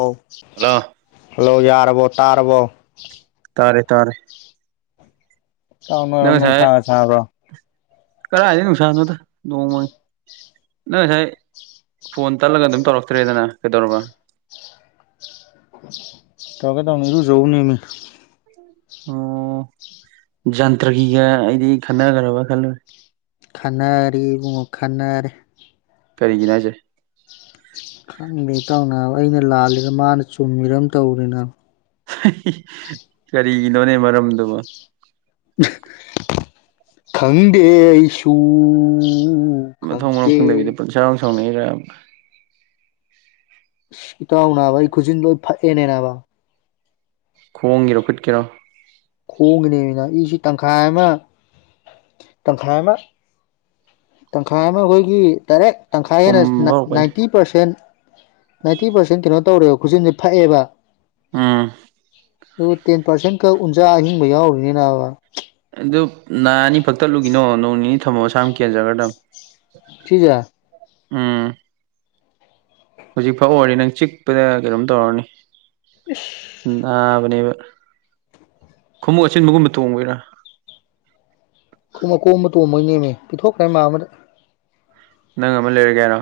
ꯑꯣ hello hello ꯌꯥꯔꯕꯣ ꯇꯥꯔꯕꯣ ꯇꯥꯔꯦ ꯇꯥꯔꯦ ꯆꯥꯎꯅ ꯅꯨꯡꯁꯥ ꯁꯥꯕ꯭ꯔꯣ [inaudible] ꯀꯥꯔꯥꯏꯗꯩ ꯅꯨꯡꯁꯥꯅꯣꯗ ꯅꯣꯡ ꯃꯪꯏ ꯅꯪ ꯉꯁꯥꯏ ꯐꯣꯟ ꯇꯠꯂꯒ ꯑꯗꯨꯝ ꯇꯧꯔꯛꯇ꯭ꯔꯦꯗꯅ ꯀꯩꯗꯧꯔꯕ [unintelligible] ꯇꯧꯒꯦ ꯇꯧꯅꯤ ꯏꯔꯨꯖꯔꯨꯕꯅꯤꯅꯦ ꯑꯣ ꯖꯟꯇ꯭ꯔꯒꯤꯒ ꯑꯩꯗꯤ ꯈꯠꯅꯈ꯭ꯔꯕ ꯈꯜꯂꯨꯔꯦ ꯈꯠꯅꯔꯦ ꯏꯕꯨꯡꯉꯣ ꯈꯠꯅꯔꯦ ꯀꯔꯤꯒꯤꯅꯣ ꯍꯥꯏꯁꯦ ꯈꯪꯗꯦ ꯏꯇꯥꯎ ꯅꯥꯕ ꯑꯩꯅ ꯂꯥꯜꯂꯤꯔ ꯃꯥꯅ ꯆꯨꯝꯃꯤꯔ ꯑꯃ ꯇꯧꯔꯤ ꯅꯥꯕ ꯀꯔꯤꯒꯤꯅꯣꯅꯦ ꯃꯔꯝꯗꯨꯕꯣ ꯈꯪꯗꯦ ꯑꯩꯁꯨꯨ ꯃꯊꯣꯡ ꯃꯔꯝ ꯈꯪꯗꯕꯤꯗ ꯄꯪꯁꯥꯎ ꯁꯥꯎꯅꯩꯔꯕ ꯏꯇꯥꯎ ꯅꯥꯕ ꯑꯩ ꯈꯨꯠꯖꯤꯟ ꯂꯣꯏ ꯐꯛꯑꯦꯅꯦ ꯅꯥꯕ ꯈꯣꯡꯒꯤꯔꯣ ꯈꯨꯠꯀꯤꯔꯣ ꯈꯣꯡꯒꯤꯅꯦꯃꯤ ꯅ ꯏꯁꯦ ꯇꯪꯈꯥꯏ ꯑꯃ ꯇꯪꯈꯥꯏ ꯑꯃ ꯇꯪꯈꯥꯏ ꯑꯃ ꯑꯩꯈꯣꯏꯒꯤ ꯗꯥꯏꯔꯦꯛ ꯇꯪꯈꯥꯏ ꯍꯦꯟꯅ ꯄꯨꯝꯕ ꯅꯥꯏꯟ ꯍꯧꯔꯛꯄꯩꯅꯦ ꯅꯥꯏꯟꯇꯤ ꯄꯔꯁꯦꯟ ꯅꯥꯏꯟꯇꯤ ꯄꯔꯁꯦꯟ ꯀꯩꯅꯣ ꯇꯧꯔꯦ ꯈꯨꯠꯖꯤꯟꯁꯦ ꯐꯛꯑꯦꯕ ꯎꯝ ꯑꯗꯨ ꯇꯦꯟ ꯄꯔꯁꯦꯟ ꯈꯛ ꯎꯟꯁꯥ ꯑꯍꯤꯡꯕ ꯌꯥꯎꯔꯤꯅꯦ ꯅꯥꯕ ꯑꯗꯨ ꯅꯥꯅꯤ ꯐꯛ ꯇꯠꯂꯨꯒꯤꯅꯣ ꯅꯣꯡ ꯅꯤꯅꯤ ꯊꯝꯃꯣ ꯃꯁꯥꯅ ꯀꯦꯟꯖꯈꯒ꯭ꯔꯗꯃꯤ ꯁꯤꯖ ꯎꯝ ꯍꯧꯖꯤꯛ ꯐꯥꯎ ꯑꯣꯏꯔꯗꯤ ꯅꯪ ꯆꯤꯛꯄꯗ ꯀꯩꯅꯣꯝ ꯇꯧꯔꯅꯤ ꯏꯁ ꯅꯥꯕꯅꯦꯕ ꯈꯣꯡꯎꯞ ꯑꯆꯤꯟꯕꯒꯨꯝꯕ ꯇꯣꯡꯕꯩꯔꯣ ꯈꯣꯡꯎꯞ ꯑꯀꯣꯝꯕ ꯇꯣꯝꯕꯩꯅꯦꯃꯤ ꯄꯤꯊꯣꯛꯈ꯭ꯔꯦ ꯃꯥꯝꯃꯥꯗ ꯅꯪ ꯑꯃ ꯂꯩꯔꯒꯦ ꯍꯥꯏꯔꯣ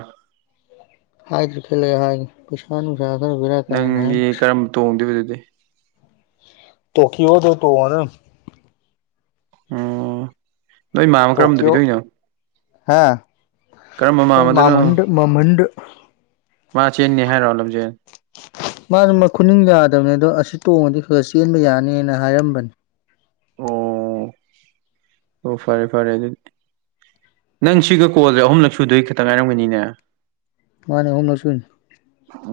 ꯍꯥꯏꯒꯦ ꯈꯜꯂꯦ ꯍꯥꯏ ꯄꯩꯁꯥ ꯅꯨꯡꯁꯥ ꯈꯔ ꯕꯦꯔꯥ ꯀꯥꯏꯅ ꯍꯥꯕꯅꯤ ꯇꯣꯡꯗꯕꯤꯗꯗꯤ ꯇꯣꯀ꯭ꯌꯣ ꯗꯣ ꯇꯣꯡꯉꯗꯝꯃꯦ ꯑꯣ ꯅꯣꯏ ꯃꯥꯝꯃ ꯀꯔꯝꯗ ꯄꯤꯊꯣꯛꯏꯅꯣ ꯍꯥꯥ ꯑꯈꯣꯏ ꯃꯥꯝꯃꯗꯅꯣ ꯃꯥꯝꯍꯟꯗ ꯃꯥꯝꯍꯟꯗ ꯃꯥ ꯆꯦꯟꯅꯤ ꯍꯥꯏꯔꯣ ꯂꯝꯖꯦꯜ ꯃꯥꯁꯨ ꯃꯈꯨꯅꯤꯡ ꯌꯥꯗꯕꯅꯦ ꯑꯗꯣ ꯑꯁꯤ ꯇꯣꯡꯉꯗꯤ ꯈꯔ ꯆꯦꯟꯕ ꯌꯥꯅꯤꯅ ꯍꯥꯏꯔꯝꯕꯅꯤ ꯑ ꯑꯣ ꯐꯔꯦ ꯐꯔꯦ ꯑꯗꯨꯗꯤ ꯅꯪ ꯁꯤꯒ ꯀꯣꯜꯁꯦ ꯑꯍꯨꯝꯂꯛ ꯁꯨꯗꯣꯏ ꯈꯛꯇꯪ ꯉꯥꯏꯔꯝꯒꯅꯤꯅꯦ ꯃꯥꯅꯦ ꯍꯨꯅꯁꯨꯏ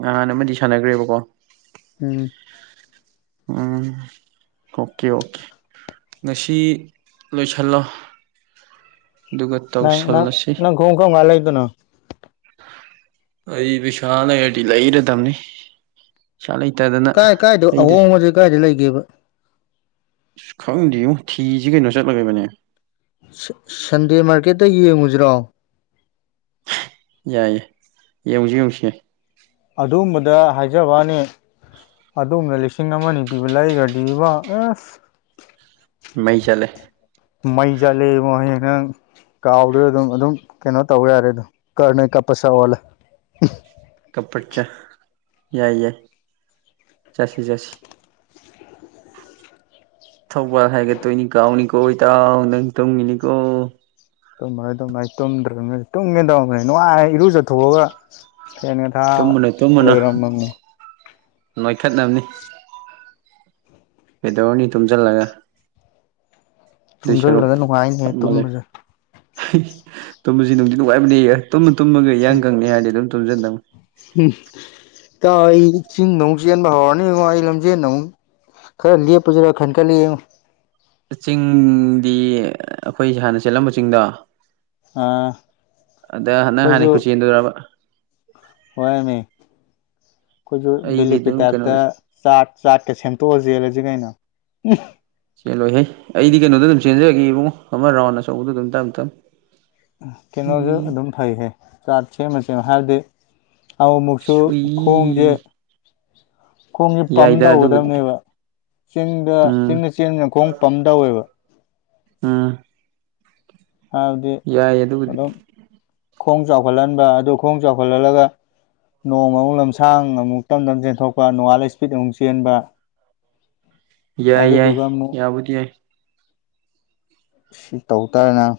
ꯅꯍꯥꯟꯅꯃꯗꯤ ꯁꯥꯟꯅꯈ꯭ꯔꯦꯕꯀꯣ ꯎꯝ ꯎꯝ ꯑꯣꯀꯦ ꯑꯣꯀꯦ ꯉꯁꯤ ꯂꯣꯏꯁꯤꯜꯂꯣ ꯑꯗꯨꯒ ꯅꯪ ꯅꯪ ꯇꯧꯁꯜꯂꯁꯤ ꯅꯪ ꯈꯣꯡꯎꯞ ꯀꯝ ꯀꯥꯟꯗ ꯂꯩꯗꯣꯏꯅꯣ ꯑꯩ ꯄꯩꯁꯥ ꯂꯩꯔꯗꯤ ꯂꯩꯔꯗꯝꯅꯤ ꯄꯩꯁꯩꯥ ꯂꯩꯇꯗꯅ ꯀꯥꯏ ꯀꯥꯏꯗ ꯂꯩꯗ꯭ꯔꯤ ꯑꯍꯣꯡꯕꯁꯦ ꯀꯥꯏꯗ ꯂꯩꯒꯦꯕ ꯏꯁ ꯈꯪꯗꯦꯉꯣ ꯊꯤꯁꯤ ꯀꯩꯅꯣ ꯆꯠꯂꯒ [unintelligible] ꯁ ꯁꯟꯗꯦ ꯃꯥꯔꯀꯦꯠꯇ ꯌꯦꯡꯉꯨꯁꯤꯔꯣ ꯌꯥꯏꯌꯦ ꯌꯡꯁꯤ ꯌꯡꯁꯤ ꯑꯗꯨꯒꯨꯝꯕꯗ ꯍꯥꯏꯖꯕꯅꯤ ꯑꯗꯣꯝꯅ ꯂꯤꯁꯤꯡ ꯑꯃ ꯑꯅꯤ ꯄꯤꯕ ꯂꯥꯛꯏꯒꯗꯤ ꯏꯕ ꯑꯦꯁ ꯃꯩ ꯆꯠꯂꯦ ꯃꯩꯖꯥꯂ ꯋꯥꯅ ꯀꯥꯎꯗꯣꯏ ꯑꯗꯨꯝ ꯑꯗꯨꯝ ꯀꯩꯅꯣ ꯇꯧꯕ ꯌꯥꯔꯦ ꯑꯗꯨꯝ ꯀꯔ ꯅꯣꯏ ꯀꯞꯄ ꯁꯛ ꯑꯣꯜꯂꯦ ꯀꯄꯠ ꯌꯥꯏ ꯌꯥꯏ ꯆꯁꯤ ꯆꯁꯤ ꯊꯧꯕꯥꯜ ꯍꯥꯏꯒꯠꯇꯣꯏꯅꯤ ꯀꯥꯎꯅꯤꯀꯣ ꯏꯇꯥꯎ ꯅꯪ ꯇꯧꯉꯤꯅꯤꯀꯣ ꯇꯨꯝꯃꯣꯏ ꯇꯨꯝꯃꯣꯏ ꯇꯨꯝꯗ꯭ꯔꯕꯅꯤ ꯇꯨꯝꯒ ꯇꯧꯝꯕꯅꯤ ꯅꯨꯡꯉꯥꯏꯔꯦ ꯏꯔꯨꯖꯠꯊꯣꯛꯑꯒ ꯍꯒ ꯇꯨꯝꯃꯨꯅꯨ ꯇꯨꯝꯃꯨꯅꯨ ꯅꯣꯏꯈꯠꯅꯕꯅꯤ ꯀꯩꯗꯧꯅꯤ ꯇꯨꯝꯖꯜꯂꯒ ꯑꯗꯨꯏ ꯁꯔꯨꯛ ꯇꯨꯝꯁꯤꯜꯂꯒ ꯅꯨꯡꯉꯥꯏꯅꯦ ꯐꯝꯃ ꯂꯩꯌꯨ ꯇꯨꯝꯕꯁꯦ [unintelligible] ꯇꯨꯝꯕꯖꯤ ꯅꯨꯡꯗꯤ ꯅꯨꯡꯉꯥꯏꯕꯅꯦ ꯇꯨꯝꯃ ꯇꯨꯝꯃꯒ ꯌꯥꯡ ꯀꯪꯅꯤ ꯍꯥꯏꯔꯗꯤ ꯑꯗꯨꯝ ꯇꯨꯝꯖꯤꯟꯗꯧꯅꯤ ꯎꯝ [unintelligible] ꯑꯩ ꯆꯤꯡꯗ ꯑꯃꯨꯛ ꯆꯦꯟꯕ ꯍꯧꯔꯅꯤꯉꯣ ꯑꯩ ꯂꯝꯖꯦꯟ ꯑꯃꯨꯛ ꯈꯔ ꯂꯦꯞꯄꯖꯤꯔ ꯈꯟꯀꯠꯂꯛꯑꯦꯉꯣ ꯆꯤꯡꯗꯤ ꯑꯩꯈꯣꯏ ꯍꯥꯟꯅ ꯆꯦꯜꯠꯂꯝꯕ ꯆꯤꯡꯗꯣ ꯑꯩꯈꯣꯏꯁꯨ ꯑꯗ ꯅꯪ ꯍꯥꯟꯅ ꯈꯨꯆꯗꯣꯏꯔꯕ ꯋꯥꯏꯃꯦ ꯑꯩꯈꯣꯏꯁꯨ ꯑꯩꯗꯤ ꯗꯤꯦꯂꯦꯞꯄꯤ ꯑꯗꯨꯝ ꯇꯥꯏꯞꯇ ꯀꯩꯅꯣꯗ ꯆꯥꯛ ꯆꯥꯠꯀ ꯁꯦꯝꯗꯣꯛꯑ ꯆꯦꯜꯂꯁꯤ ꯀꯩꯅꯣ ꯆꯦꯜꯂꯣꯏꯍꯦ ꯑꯩꯗꯤ ꯀꯩꯅꯣꯗꯣ ꯑꯗꯨꯝ ꯆꯦꯟꯖꯔꯒꯦ ꯏꯕꯨꯡ ꯑꯃ ꯔꯥꯎꯟ ꯑꯆꯧꯕꯗꯣ ꯑꯗꯨꯝ ꯇꯝꯝ ꯀꯩꯅꯣꯁꯨ ꯑꯗꯨꯝ ꯐꯩꯍ ꯆꯥꯠ ꯁꯦꯝꯃ ꯁꯦꯝꯃ ꯍꯥꯏꯔꯗꯤ ꯑ ꯑꯃꯨꯛꯁꯨ ꯁꯨꯏ ꯈꯣꯡꯁꯦ ꯈꯣꯡꯁꯦ ꯄꯝ ꯌꯥꯏꯗ ꯑꯗꯨꯕꯨꯗꯤ ꯇꯧꯒꯗꯕꯅꯦꯕ ꯆꯤꯡꯗ ꯎꯝ ꯆꯤꯡ ꯆꯦꯟꯕꯗ ꯈꯣꯡ ꯄꯟꯗꯧꯋꯦꯕ ꯎꯝ ꯍꯥꯏꯕꯗꯤ ꯌꯥꯏ ꯑꯗꯨꯕꯨꯗꯤ ꯑꯗꯨꯝ ꯈꯣꯡ ꯆꯥꯎꯈꯠꯍꯟꯕ ꯑꯗꯨ ꯈꯣꯡ ꯆꯥꯎꯈꯠꯍꯜꯂꯒ ꯅꯣꯡꯃꯨꯛ ꯂꯝꯁꯥꯡ ꯑꯃꯨꯛ ꯇꯞ ꯇꯞꯅ ꯆꯦꯟꯊꯣꯛꯄ ꯅꯣꯡꯉꯥꯜꯂ ꯏꯁꯄꯤꯠ ꯑꯃꯨꯛ ꯆꯦꯟꯕ [inaudible] ꯌꯥꯏ ꯌꯥꯏ ꯑꯗꯨꯗꯨꯒ ꯑꯃꯨꯛ ꯌꯥꯕꯨꯗꯤ ꯌꯥꯏ ꯁꯤ ꯇꯧ ꯇꯥꯔꯦ ꯅꯥꯕ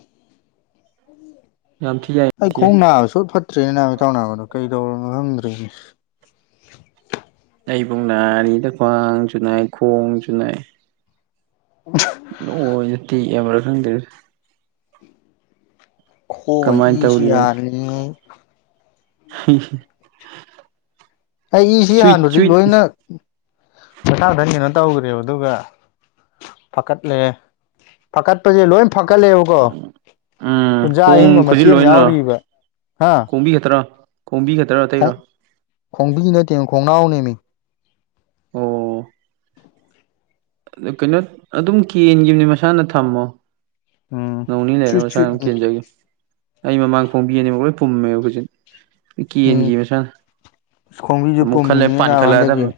ꯌꯥꯝ ꯊꯤ ꯌꯥꯏ ꯑꯩ ꯊꯤ ꯈꯣꯡ ꯌꯥꯏ ꯅꯥꯕ ꯁꯨꯐꯠ ꯐꯠꯇ꯭ꯔꯦꯅꯦ ꯅꯥꯕ ꯏꯇꯥꯎ ꯅꯥꯕ ꯑꯗꯣ ꯀꯩꯗꯧꯔꯕꯅꯣ ꯈꯪꯗ꯭ꯔꯦꯅꯦ ꯑꯩꯕꯨꯨꯡ ꯅꯥꯔꯤꯗ ꯈ꯭ꯋꯥꯡꯖꯨꯅꯥꯏ ꯈꯣꯡꯖꯨꯅꯥꯏ [unintelligible] ꯂꯣꯏꯅ ꯇꯦꯛꯑꯕ꯭ꯔ ꯈꯪꯗ꯭ꯔꯦꯗ ꯈꯣꯡꯒ ꯏ ꯀꯃꯥꯏꯅ ꯑꯁꯤ ꯇꯧꯔꯤꯕꯅꯣ ꯍꯥꯟꯂꯤꯅꯦ ꯑꯩ [unintelligible] ꯑꯩ ꯏꯁꯤ ꯆꯨꯏꯠ ꯍꯥꯟꯕꯗꯨꯗꯤ ꯆꯨꯏꯠ ꯂꯣꯏꯅ ꯃꯁꯥ ꯃꯊꯟ ꯀꯩꯅꯣ ꯇꯧꯒ꯭ꯔꯦꯕ ꯑꯗꯨꯒ ꯐꯀꯠꯂꯦ ꯐꯀꯠꯄꯖꯦ ꯂꯣꯏ ꯐꯀꯠꯂꯦꯕꯀꯣ ꯎꯝ ꯎꯟꯖꯥ ꯈꯣꯡ ꯑꯍꯤꯡꯕ ꯈꯨꯖꯤꯟ ꯃꯆꯤ ꯑꯃ ꯂꯣꯏꯅꯔꯣ ꯌꯥꯎꯔꯤꯕ ꯍꯥ ꯈꯣꯡꯕꯤ ꯈꯠꯇꯔꯣ ꯈꯣꯡꯕꯤ ꯈꯠꯇꯔꯣ ꯈꯣꯡ ꯑꯇꯩꯔ ꯈꯣꯡꯕꯤ ꯅꯠꯇꯦꯃꯦ ꯈꯣꯡꯅꯥꯎꯅꯦꯃꯦ ꯑꯣ ꯀꯩꯅꯣ ꯑꯗꯨꯝ ꯀꯦꯟꯈꯤꯕꯅꯤ ꯃꯁꯥꯅ ꯊꯝꯃꯣ ꯎꯝ ꯅꯣꯡ ꯅꯤꯅꯤ ꯂꯩꯔ ꯆꯨꯠ ꯃꯁꯥꯅ ꯑꯗꯨꯝ ꯆꯨꯠꯅꯤ ꯀꯦꯟꯖꯒꯤꯕꯅꯦ ꯑꯩ ꯃꯃꯥꯡ ꯈꯣꯡꯕꯤ ꯑꯅꯤꯃꯛ ꯂꯣꯏ ꯄꯨꯝꯃꯦꯕ ꯍꯧꯖꯤꯛ ꯎꯝ ꯀꯦꯟꯒꯤ ꯃꯁꯥꯅ ꯈꯣꯡꯕꯤꯁꯨ ꯑꯃꯨꯛ ꯈꯔ ꯂꯩꯔ ꯄꯥꯟꯈꯠꯂꯛꯑꯗꯕꯅꯦ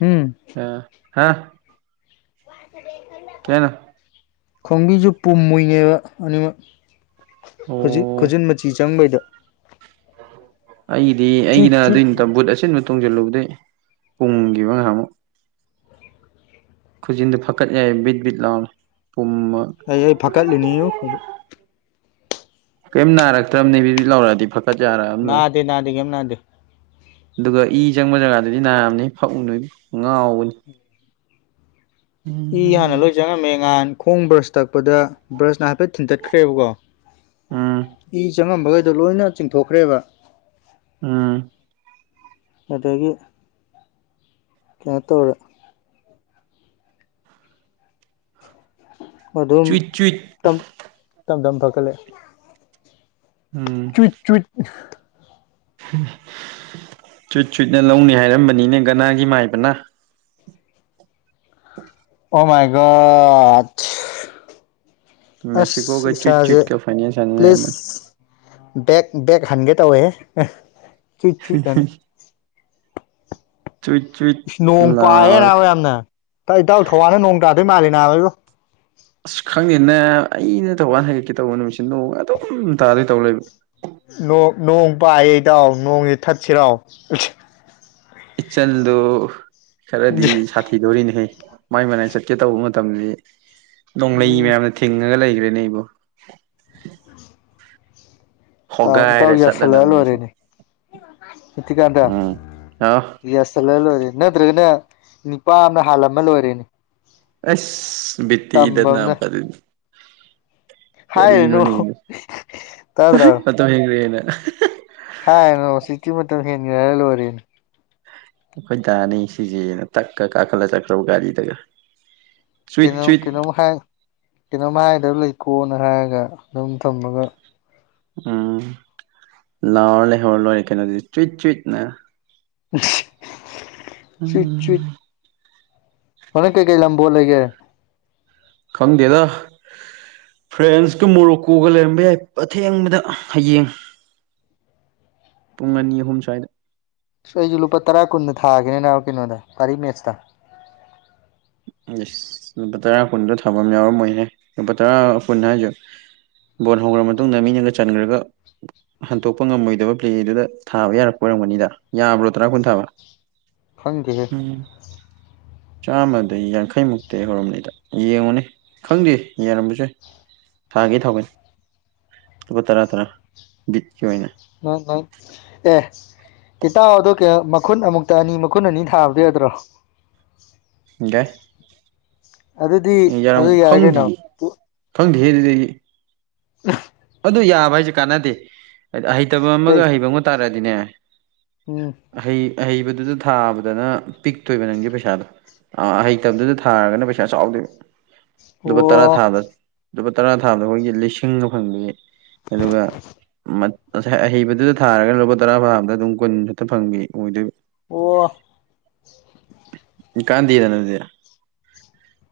ꯍꯨꯝ ꯑ ꯍꯥꯥ ꯈꯣꯡꯕꯤꯖꯨ ꯄꯨꯝꯃꯨꯏꯅꯦꯕ ꯑꯅꯤꯃꯛ ꯈꯨꯖꯤꯛ ꯑꯣ ꯈꯨꯖꯤꯟ ꯃꯆꯤ ꯆꯪꯕꯩꯗ ꯑꯩꯒꯤꯗꯤ ꯆꯨꯠ ꯑꯩꯒꯤꯅ ꯆꯨꯠ ꯑꯗꯨꯏ ꯅꯠꯇꯕ ꯕꯨꯠ ꯑꯆꯤꯟꯕ ꯇꯣꯡꯖꯤꯜꯂꯨꯕꯗꯩ ꯄꯨꯝꯒꯤꯕ ꯉꯍꯥꯟꯃꯨꯛ ꯈꯨꯖꯤꯟꯗꯨ ꯐꯀꯠ ꯌꯥꯏ ꯕꯤꯠ ꯕꯤꯠ ꯂꯥꯎꯅ ꯄꯨꯝꯃ ꯑꯩ ꯑꯩ ꯐꯀꯠꯂꯤꯅꯤꯌꯨ ꯀꯩꯝ ꯅꯥꯔꯛꯇ꯭ꯔꯝꯅꯦ ꯕꯤꯠ ꯕꯤꯠ ꯂꯥꯎꯔꯛꯑꯗꯤ ꯐꯀꯠ ꯌꯥꯔꯛꯑꯕꯅꯦ ꯂꯣꯏ ꯅꯥꯗꯦ ꯅꯥꯗꯦ ꯀꯩꯝ ꯅꯥꯗꯦ ꯑꯗꯨꯒ ꯏ ꯆꯪꯕ ꯖꯒꯥꯗꯨꯗꯤ ꯅꯥꯕꯅꯦꯍꯦ ꯐꯛꯎꯅꯨ ꯏꯕꯣ ꯉꯥꯎꯕꯅꯤ ꯏ ꯍꯥꯟꯅ ꯂꯣꯏ ꯆꯪꯉꯝꯃꯦ ꯉꯍꯥꯟ ꯈꯣꯡ ꯕ꯭ꯔꯁ ꯇꯛꯄꯗ ꯕ꯭ꯔꯁꯅ ꯍꯥꯏꯐꯦꯠ ꯊꯤꯟꯇꯠꯈ꯭ꯔꯦꯕꯀꯣ ꯎꯝ ꯏ ꯆꯪꯉꯝꯕꯈꯩꯗꯣ ꯂꯣꯏꯅ ꯆꯤꯡꯊꯣꯛꯈ꯭ꯔꯦꯕ ꯎꯝ ꯑꯗꯒꯤ [unintelligible] ꯑꯗꯨꯝ ꯆꯨꯏꯠ ꯆꯨꯏꯠ ꯇꯝ ꯇꯝ ꯐꯒꯠꯂꯛꯑꯦ ꯎꯝ ꯆꯨꯠ ꯆꯨꯠꯅ ꯆꯨꯠ ꯆꯨꯠꯅ ꯂꯧꯅꯤ ꯍꯥꯏꯔꯝꯕꯅꯤꯅꯦ ꯒꯅꯥꯒꯤ ꯃꯥꯏꯕꯅ ꯑꯣꯃꯥꯏꯒꯣꯠ ꯑꯁ ꯃꯦꯛꯁꯤꯀꯣꯒ ꯆꯨꯏꯠ ꯏꯁꯥꯁꯦ ꯆꯨꯏꯠꯀ ꯐꯥꯏꯅꯦꯜ ꯁꯥꯟꯅꯔꯝꯕꯅꯤ ꯄꯂꯤꯁ ꯕꯦꯠ ꯕꯦꯛ ꯍꯟꯒꯦ ꯇꯧꯋꯦꯍꯦ ꯆꯨꯠ ꯆꯨꯨꯠ ꯍꯥꯏꯅꯥ ꯆꯨꯠ ꯆꯨꯠ ꯏꯁ ꯅꯣꯡ ꯄꯥꯏꯍꯦ ꯅꯥꯕ ꯌꯥꯝꯅ ꯏꯇꯥ ꯏꯇꯥꯎ ꯊꯧꯋꯥꯟꯗ ꯅꯣꯡ ꯇꯥꯗꯣꯏ ꯃꯥꯜꯂꯦ ꯅꯥꯕ ꯏꯕꯣ ꯑꯁ ꯈꯪꯗꯦꯅꯥ ꯑꯩꯅ ꯊꯧꯕꯥꯟ ꯍꯥꯏꯒꯠꯀꯦ ꯇꯧꯕ ꯅꯨꯃꯤꯠꯁꯦ ꯅꯣꯡ ꯑꯗꯨꯝ ꯇꯥꯗꯨꯏ ꯇꯧ ꯂꯩꯕ ꯅꯣꯡ ꯅꯣꯡ ꯄꯥꯏꯌꯦ ꯏꯇꯥꯎ ꯅꯣꯡꯖꯦ ꯊꯠꯁꯤꯔꯣ ꯏꯆꯟꯗꯨ ꯈꯔꯗꯤ ꯁꯥꯊꯤꯗꯣꯔꯤꯅꯦꯍꯦ ꯃꯥꯏ ꯃꯅꯥꯛ ꯆꯠꯀꯦ ꯇꯧꯕ ꯃꯇꯝꯖꯤ ꯅꯣꯡꯂꯩ ꯎꯝ ꯃꯌꯥꯝꯅ ꯊꯤꯡꯉꯒ ꯂꯩꯒ꯭ꯔꯦꯅꯦ ꯑꯩꯕꯨ ꯇꯥꯎ ꯏꯇꯥꯎ ꯍꯣꯒꯥꯏꯔ ꯌꯥꯁꯤꯜꯂ ꯆꯠꯂꯗꯕꯅꯦ ꯉꯁꯤ ꯂꯣꯏꯔꯦꯅꯦ ꯏꯠꯊꯤꯀꯥꯟꯗ ꯎꯝ ꯍꯥꯎ ꯌꯥꯁꯜꯂ ꯂꯣꯏꯔꯦꯅꯦ ꯅꯠꯇ꯭ꯔꯒꯅ ꯅꯤꯄꯥ ꯑꯃ ꯍꯥꯜꯂꯝꯃ ꯂꯣꯏꯔꯦꯅꯦ ꯑꯁ ꯇꯝꯕ ꯕꯤꯠꯇꯤꯗꯥꯅ ꯑꯃꯅ ꯐꯖꯩ ꯀꯔꯤ ꯍꯥꯏꯔꯨꯅꯨ ꯅꯣꯅꯦ ꯇꯥꯗ꯭ꯔꯣ [unintelligible] ꯍꯥꯏꯔꯨꯅꯨ ꯁꯤꯛꯇꯤ ꯃꯇꯝ ꯍꯦꯟꯒꯔꯦ ꯍꯥꯏꯔꯥ ꯂꯣꯏꯔꯦꯅꯦ ꯑꯩꯈꯣꯏ ꯗꯥꯅꯤ ꯁꯤꯖꯦꯅ ꯇꯛꯀ ꯀꯥꯈꯠꯂ ꯆꯠꯈ꯭ꯔꯕ ꯒꯥꯔꯤꯗꯒ ꯆꯨꯏꯠ ꯀꯩꯅꯣ ꯆꯨꯏꯠ ꯀꯩꯅꯣꯝ ꯍꯥꯏ ꯀꯩꯅꯣꯝ ꯍꯥꯏꯗꯕ ꯂꯩꯀꯣꯟꯅ ꯍꯥꯏꯔꯒ ꯑꯗꯨꯝ ꯊꯝꯃꯒ ꯎꯝ ꯂꯥꯎꯔ ꯂꯩꯍꯧꯔ ꯂꯣꯏꯔꯦ ꯀꯩꯅꯣꯗꯤ ꯆꯨꯏꯠ ꯆꯨꯏꯠꯅ ꯏꯁ ꯎꯝ ꯍꯣꯔꯦꯟ ꯀꯩꯀꯩ ꯂꯝꯕꯣꯟ ꯂꯩꯒꯦ ꯈꯪꯗꯦꯗ ꯐ꯭ꯔꯦꯟꯁꯀ ꯃꯣꯔꯣꯛꯀꯣꯒ ꯂꯩꯔꯝꯕ ꯌꯥꯏ ꯑꯊꯦꯡꯕꯗ ꯍꯌꯦꯡ ꯄꯨꯡ ꯑꯅꯤ ꯑꯍꯨꯝ ꯁ꯭ꯋꯥꯏꯗ ꯁꯋꯥ ꯑꯩꯁꯨ ꯂꯨꯄꯥ ꯇꯔꯥ ꯀꯨꯟꯗ ꯊꯥꯒꯦꯔꯅꯥ ꯀꯩꯅꯣꯗ ꯄꯥꯔꯤ ꯃꯦꯠꯁꯇ ꯏꯁ ꯂꯨꯄꯥ ꯇꯔꯥ ꯀꯨꯟꯗꯣ ꯊꯥꯕꯝ ꯌꯥꯎꯔꯝꯃꯣꯏꯍꯦ ꯂꯨꯄꯥ ꯇꯔꯥ ꯀꯨꯟ ꯍꯥꯏꯁꯦ ꯕꯣꯟ ꯍꯧꯈ꯭ꯔ ꯃꯇꯨꯡꯗ ꯃꯤꯅꯒ ꯆꯟꯈ꯭ꯔꯒ ꯍꯟꯇꯣꯛꯄ ꯉꯝꯃꯣꯏꯗꯕ ꯄ꯭ꯂꯦꯗꯨꯗ ꯊꯥꯕ ꯌꯥꯔꯛꯄ ꯑꯣꯏꯔꯝꯒꯅꯤꯗ ꯌꯥꯕ꯭ꯔꯣ ꯇꯔꯥ ꯀꯨꯟ ꯊꯥꯕ ꯈꯪꯗꯦꯍꯦ ꯎꯝ ꯆꯥꯝꯃꯥ ꯗꯥ ꯌꯥꯡꯈꯩꯃꯨꯛꯇꯩ ꯍꯧꯔꯝꯅꯤꯗ ꯌꯦꯡꯉꯨꯅꯦ ꯈꯪꯗꯦ ꯌꯥꯔꯝꯕꯁꯨ ꯌꯥꯏ ꯊꯥꯒꯦ ꯊꯥꯎꯅꯦ ꯂꯨꯄꯥ ꯇꯔꯥ ꯇꯔꯥ ꯕꯤꯠꯀꯤ ꯑꯣꯏꯅ ꯑꯦ ꯏꯇꯥꯎ ꯑꯗꯣ ꯀꯌꯥ ꯃꯈꯨꯟ ꯑꯃꯨꯛꯇ ꯑꯅꯤ ꯃꯈꯨꯟ ꯑꯅꯤ ꯊꯥꯕꯗꯤ ꯌꯥꯗ꯭ꯔꯣ ꯌꯥꯏ ꯑꯗꯨꯗꯤ ꯌꯥꯔꯝ ꯑꯗꯨ ꯌꯥꯔꯦ ꯀꯩꯅꯣ ꯈꯪꯗꯤꯌꯦ ꯈꯪꯗꯦꯍꯦ ꯗꯨꯗꯤ ꯑꯩꯗꯤ [inaudible] ꯑꯗꯨ ꯌꯥꯕ ꯍꯥꯏꯁꯦ ꯀꯥꯟꯅꯗꯦ ꯍꯩꯇꯕ ꯀꯩ ꯑꯃꯒ ꯍꯩꯕ ꯑꯃꯒ ꯇꯥꯔꯛꯑꯗꯤꯅꯦ ꯎꯝ ꯑꯍꯩ ꯑꯍꯩꯕꯗꯨꯗ ꯊꯥꯕꯗꯅ ꯄꯤꯛꯇꯣꯏꯕ ꯅꯪꯒꯤ ꯄꯩꯁꯥꯗꯣ ꯑꯥ ꯑꯍꯩꯇꯕꯗꯨꯗ ꯊꯥꯔꯒꯅ ꯄꯩꯁꯥ ꯆꯥꯎꯗꯣꯏꯕ ꯂꯨꯄꯥ ꯑꯣ ꯇꯔꯥ ꯊꯥꯕ ꯂꯨꯄꯥ ꯇꯔꯥ ꯊꯥꯕꯗ ꯑꯩꯈꯣꯏꯒꯤ ꯂꯤꯁꯤꯡꯒ ꯐꯪꯕꯒꯤ ꯑꯗꯨꯒ ꯃꯠ ꯉꯁꯥꯏ ꯑꯍꯩꯕꯗꯨꯗ ꯊꯥꯔꯒꯅ ꯂꯨꯄꯥ ꯇꯔꯥ ꯐꯥꯕꯗ ꯑꯗꯨꯝ ꯀꯨꯟ ꯈꯛꯇ ꯐꯪꯕꯤ ꯑꯣꯏꯗꯣꯏꯕ ꯑꯣ ꯀꯥꯟꯗꯦꯗꯅ ꯑꯗꯨꯗꯤ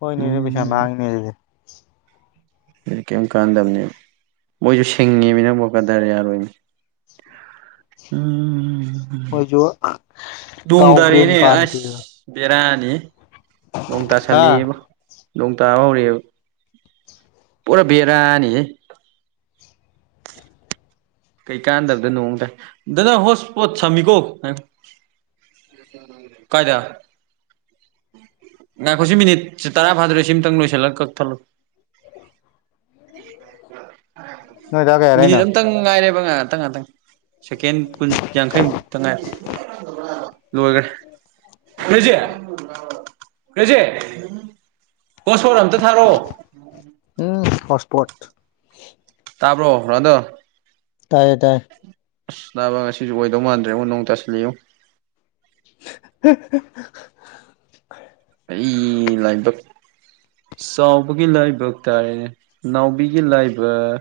ꯍꯣꯏꯅꯦꯗꯨ ꯄꯩꯁꯥ ꯎꯝ ꯃꯥꯡꯅꯦ ꯑꯗꯨꯗꯤ ꯑꯗꯨ ꯀꯩꯝ ꯀꯥꯟꯗꯝꯅꯦ ꯃꯣꯏꯁꯨ ꯁꯤꯡꯉꯤꯃꯤꯅ ꯃꯣꯏ ꯀꯗꯔ ꯌꯥꯔꯣꯏꯃꯤ ꯎꯝ ꯈꯣꯏꯁꯨ ꯗꯣꯡꯗꯥꯔꯦꯅꯦ ꯑꯁ ꯕꯦꯔꯥꯅꯦ ꯅꯣꯡ ꯍꯥ ꯇꯥꯁꯂꯛꯑꯕꯣ ꯅꯣꯡ ꯇꯥꯕ ꯍꯧꯔꯦꯕ ꯄꯨꯔꯥ ꯕꯦꯔꯥꯅꯤꯍ ꯀꯩꯀꯥꯟꯗꯕꯗ ꯅꯣꯡꯗ ꯗꯅꯪ ꯍꯣꯁ ꯄꯣꯠ ꯁꯝꯃꯤꯀꯣ ꯀꯥꯏꯗ ꯉꯥꯏꯈꯣ ꯁꯤ ꯃꯤꯅꯤꯠ ꯁꯤ ꯇꯔꯥ ꯐꯥꯗꯣꯔꯦ ꯁꯤꯝꯇꯪ ꯂꯣꯏꯁꯤꯜꯂꯒ ꯀꯛꯊꯠꯂꯣ ꯅꯣꯏꯗꯥ ꯀꯩ ꯍꯥꯏꯔꯛꯏꯅꯣ ꯈꯤꯇꯪ ꯉꯥꯏꯔꯦꯕ ꯉꯥꯍꯥꯇꯪ ꯉꯥꯍꯥꯇꯪ ꯁꯦꯀꯦꯟ ꯀꯨꯟ ꯌꯥꯡꯈꯩꯃꯨꯛꯇ ꯉꯥꯏꯔꯦ ꯂꯣꯏꯒꯔꯦ ꯔꯦꯖꯦ ꯔꯦꯖꯦ ꯍꯣꯁꯄꯣꯠ ꯑꯝꯇ ꯊꯥꯔꯛꯑꯣ ꯎꯝ ꯍꯣꯁꯄꯣꯔꯠ ꯇꯥꯕ꯭ꯔꯣ ꯔꯣꯅꯥꯟꯗꯣ ꯇꯥꯏꯌꯦ ꯇꯥꯏꯌꯦ ꯑꯁ ꯅꯥꯕ ꯉꯁꯤꯁꯨ ꯑꯣꯏꯗꯧ ꯃꯥꯟꯗ꯭ꯔꯦꯉꯣ ꯅꯣꯡ ꯇꯁꯤꯜꯂꯛꯑꯦꯉꯣ [inaudible] ꯑꯩ ꯂꯥꯏꯕꯛ ꯆꯥꯎꯕꯒꯤ ꯂꯥꯏꯕꯛ ꯇꯥꯔꯦꯅꯦ ꯅꯥꯎꯕꯤꯒꯤ ꯂꯥꯏꯕꯛ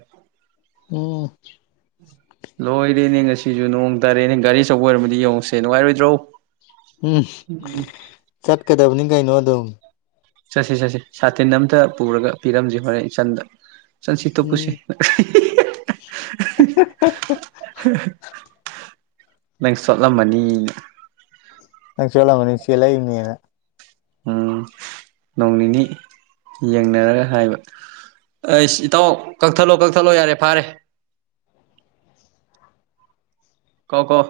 ꯎꯝ ꯂꯣꯏꯔꯦꯅꯦ ꯉꯁꯤꯁꯨ ꯅꯣꯡ ꯇꯥꯔꯦꯅꯦ ꯒꯥꯔꯤꯑꯆꯧꯕ ꯑꯣꯏꯔꯃꯗꯤ ꯌꯦꯡꯉꯨꯁꯦ ꯅꯨꯡꯉꯥꯏꯔꯣꯏꯗ꯭ꯔꯣ ꯎꯝ ꯎꯝ ꯆꯠꯀꯗꯕꯅꯤ ꯀꯩꯅꯣ ꯑꯗꯨꯝ ꯆꯠꯁꯤ ꯆꯠꯁꯤ ꯁꯥꯇꯤꯟ ꯑꯝꯇ ꯄꯨꯔꯒ ꯄꯤꯔꯝꯁꯦ ꯍꯣꯔꯦꯟ ꯏꯆꯟꯗ ꯆꯟꯁꯤ ꯎꯝ ꯇꯨꯄꯨꯁꯦꯅ [inaudible] [inaudible] ꯅꯪ ꯆꯣꯠꯂꯝꯃꯅꯤ ꯅꯪ ꯆꯣꯜꯂꯝꯃꯅꯤ ꯆꯦꯜꯂꯩꯝꯅꯤꯅ ꯎ ꯅꯣꯡ ꯅꯤꯅꯤ ꯌꯦꯡꯅꯔꯒ ꯍꯥꯏꯕ ꯑꯩꯁ ꯏꯇꯥꯎ ꯀꯛꯊꯠꯂꯣ ꯀꯛꯊꯠꯂꯣ ꯌꯥꯔꯦ ꯐꯥꯔꯦ ꯀꯛꯑꯣ ꯀꯣ